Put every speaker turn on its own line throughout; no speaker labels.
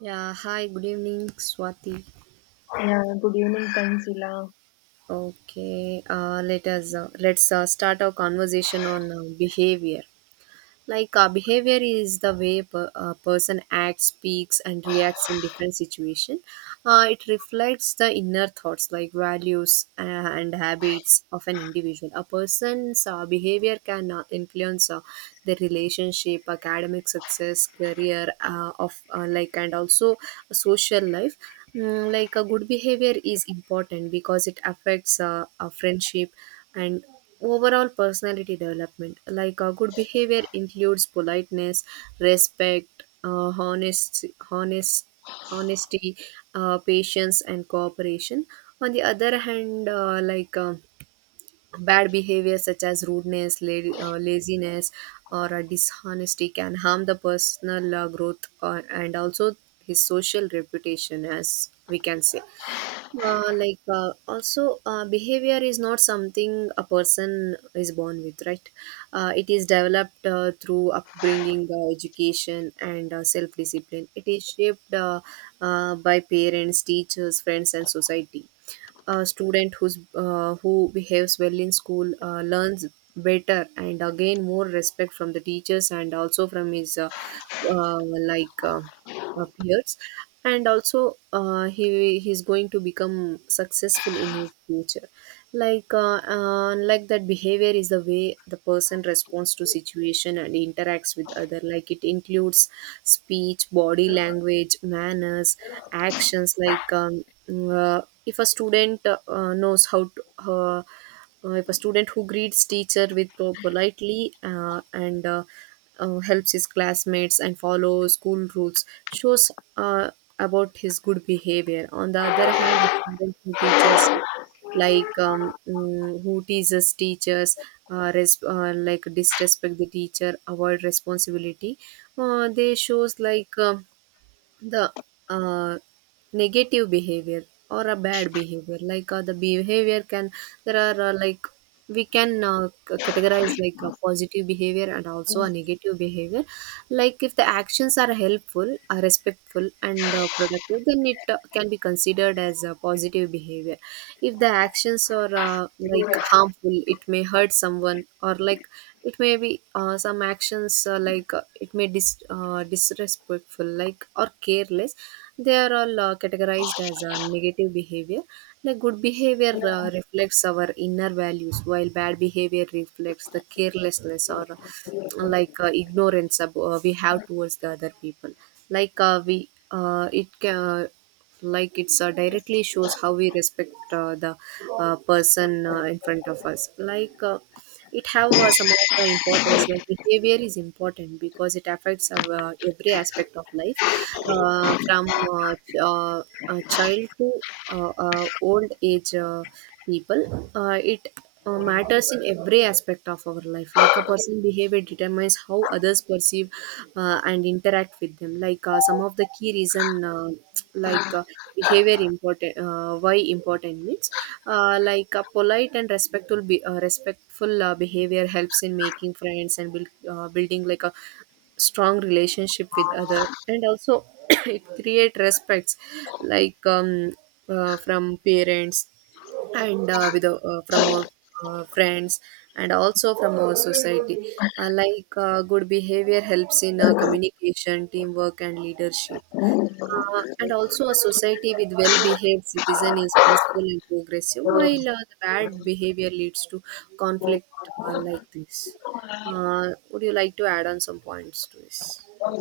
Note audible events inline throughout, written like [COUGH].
Yeah, hi, good evening, Swati.
Yeah, good evening, Tanzila.
Okay, let's start our conversation on behavior. Behavior is the way a person acts, speaks, and reacts in different situation. It reflects the inner thoughts, like values, and habits of an individual. A person's behavior can influence their relationship, academic success, career, and also social life. A good behavior is important because it affects a friendship and overall personality development. Good behavior includes politeness, respect, honesty, patience, and cooperation. On the other hand, bad behavior such as rudeness, laziness, or dishonesty can harm the personal growth and also his social reputation. As we can say, like also behavior is not something a person is born with, right? Uh, it is developed through upbringing, education, and self discipline. It is shaped by parents, teachers, friends, and society. A student who behaves well in school learns better and again more respect from the teachers and also from his uh, like uh, peers, and also he's going to become successful in his future. Like that Behavior is the way the person responds to situation and interacts with other. Like, it includes speech, body language, manners, actions. Like if a student knows how to, If a student who greets teacher with politely and helps his classmates and follows school rules shows uh, about his good behavior. On the other hand, a student who teaches, who teases teachers, disrespect the teacher, avoid responsibility, they shows like the uh, negative behavior or a bad behavior. Like the behavior can there are like We can categorize like a positive behavior and also a negative behavior. Like, if the actions are helpful, respectful, and productive, then it can be considered as a positive behavior. If the actions are like
Yeah,
harmful, it may hurt someone, or like it may be some actions, it may disrespectful, like, or careless, they are all categorized as negative behavior. Like, good behavior reflects our inner values, while bad behavior reflects the carelessness or ignorance we have towards the other people. Like we it can like It's directly shows how we respect the person in front of us. It have some of the importance. Like, behavior is important because it affects our, every aspect of life, a child to old age. Uh, people, it matters in every aspect of our life. Like, a person's behavior determines how others perceive and interact with them. Like, some of the key reason, like uh, behavior important, why important means, like a polite and respectful behavior helps in making friends and building like a strong relationship with other, and also [COUGHS] [CLEARS THROAT] it create respects like um, from parents and with from our friends and also from our society. Uh, good behavior helps in communication, teamwork, and leadership. And also a society with well-behaved citizen is peaceful and progressive, while the bad behavior leads to conflict. Like this Would you like to add on some points to this?
I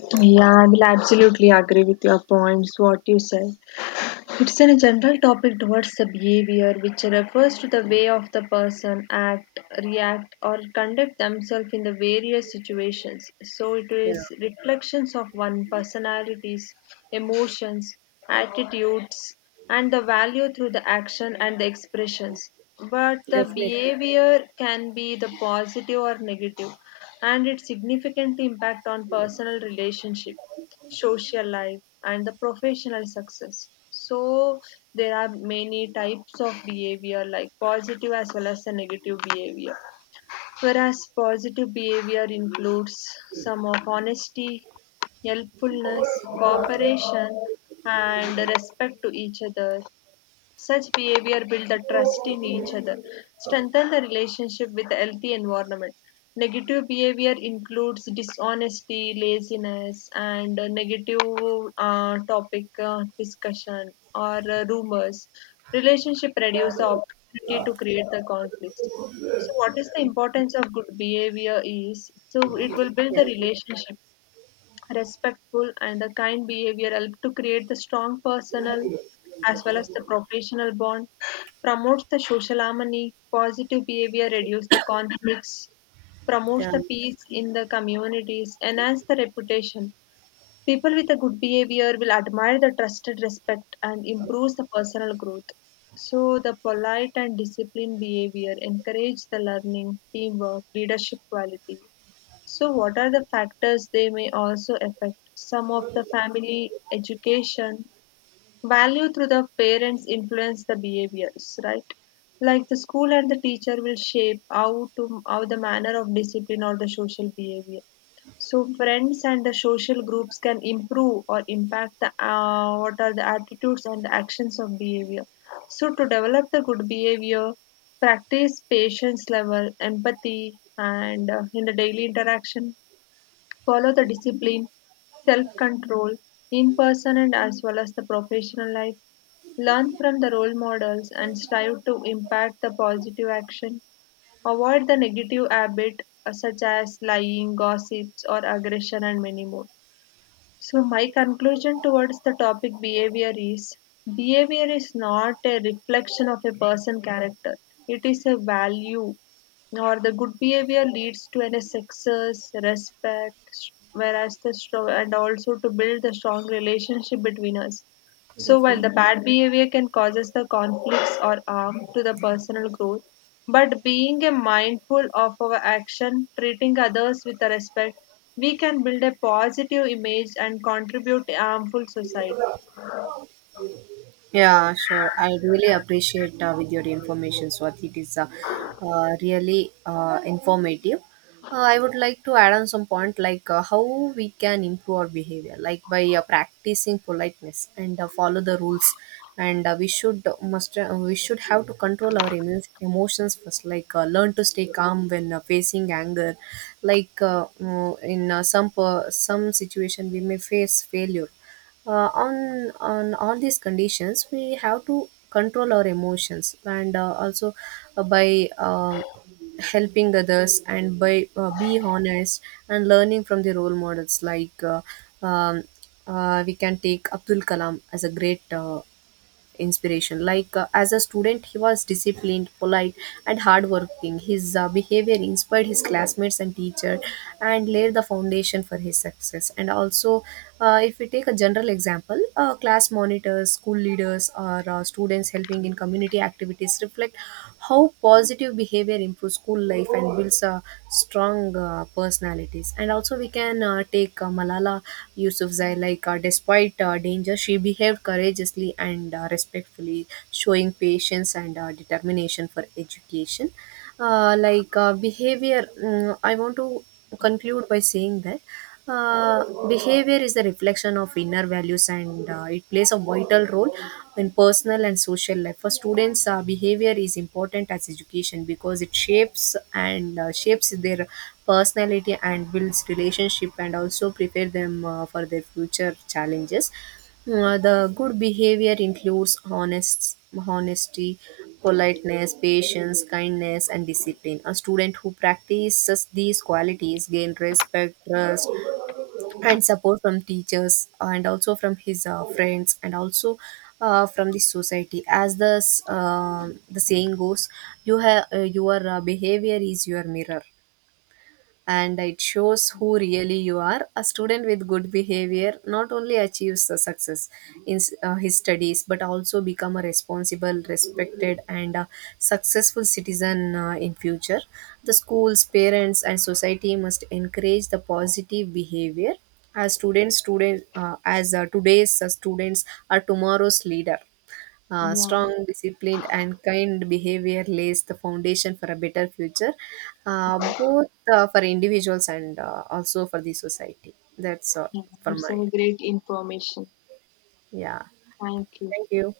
will absolutely agree with your points, what you said. It's a general topic towards the behavior, which refers to the way of the person act, react or conduct themselves in the various situations. So it
Yeah.
is reflections of one personalities, emotions, attitudes and the value through the action and the expressions. But the
Definitely.
behavior can be the positive or negative, and its significant impact on personal relationship, social life and the professional success. So there are many types of behavior, like positive as well as the negative behavior. Whereas positive behavior includes some of honesty, helpfulness, cooperation and respect to each other. Such behavior builds the trust in each other, strengthen the relationship with a healthy environment. Negative behavior includes dishonesty, laziness, and negative topic discussion or rumors. Relationship reduce the opportunity to create the conflicts. So, what is the importance of good behavior is, so it will build
Yeah.
the relationship. Respectful and a kind behavior help to create the strong personal as well as the professional bond, promotes the social harmony, positive behavior reduces the conflicts, promotes
Yeah,
the peace in the communities, enhance the reputation. People with a good behavior will admire the trusted respect and improves the personal growth. So the polite and disciplined behavior encourages the learning, teamwork, leadership quality. So what are the factors they may also affect? Some of the family education, value through the parents influence the behaviors, right? Like the school and the teacher will shape how to how the manner of discipline or the social behavior. So friends and the social groups can improve or impact the, what are the attitudes and the actions of behavior. So to develop the good behavior, practice patience level, empathy, and in the daily interaction, follow the discipline, self control in person and as well as the professional life, learn from the role models and strive to impact the positive action, avoid the negative habit such as lying, gossips, or aggression, and many more. So, my conclusion towards the topic behavior is, behavior is not a reflection of a person character. It is a value, or the good behavior leads to an success, respect, whereas the strong and also to build the strong relationship between us. So while
definitely.
the bad behavior can cause us the conflicts or harm to the personal growth, but being a mindful of our action, treating others with the respect, we can build a positive image and contribute to a harmful society.
Yeah, sure. I really appreciate with your information, Swati. It is really informative. I would like to add on some point, like, how we can improve our behavior, like by practicing politeness and follow the rules. And we should have to control our emotions first, like, learn to stay calm when facing anger. Like mm, in some some situation, we may face failure. On all these conditions, we have to control our emotions, and also by helping others, and by be honest, and learning from the role models. Um, we can take Abdul Kalam as a great inspiration. Like, as a student, he was disciplined, polite, and hardworking. His behavior inspired his classmates and teacher and laid the foundation for his success. And also, if we take a general example, class monitors, school leaders, or students helping in community activities reflect how positive behavior improves school life and builds strong personalities. And also, we can take Malala Yousafzai. Despite danger, she behaved courageously and respectfully, showing patience and determination for education. I want to conclude by saying that behavior is the reflection of inner values, and it plays a vital role in personal and social life. For students, behavior is important as education because it shapes their personality and builds relationship and also prepare them for their future challenges. The good behavior includes honesty, politeness, patience, kindness, and discipline. A student who practices these qualities gain respect, trust, and support from teachers, and also from his friends, and also from the society. As the the saying goes, you have your behavior is your mirror, and it shows who really you are. A student with good behavior not only achieves the success in his studies, but also become a responsible, respected, and successful citizen in future. The schools, parents, and society must encourage the positive behavior, as students students as today's students are tomorrow's leader.
Yeah,
Strong, disciplined, and kind behavior lays the foundation for a better future, both for individuals and also for the society. That's all
yeah,
for
it's
my.
important.
Yeah. Thank you.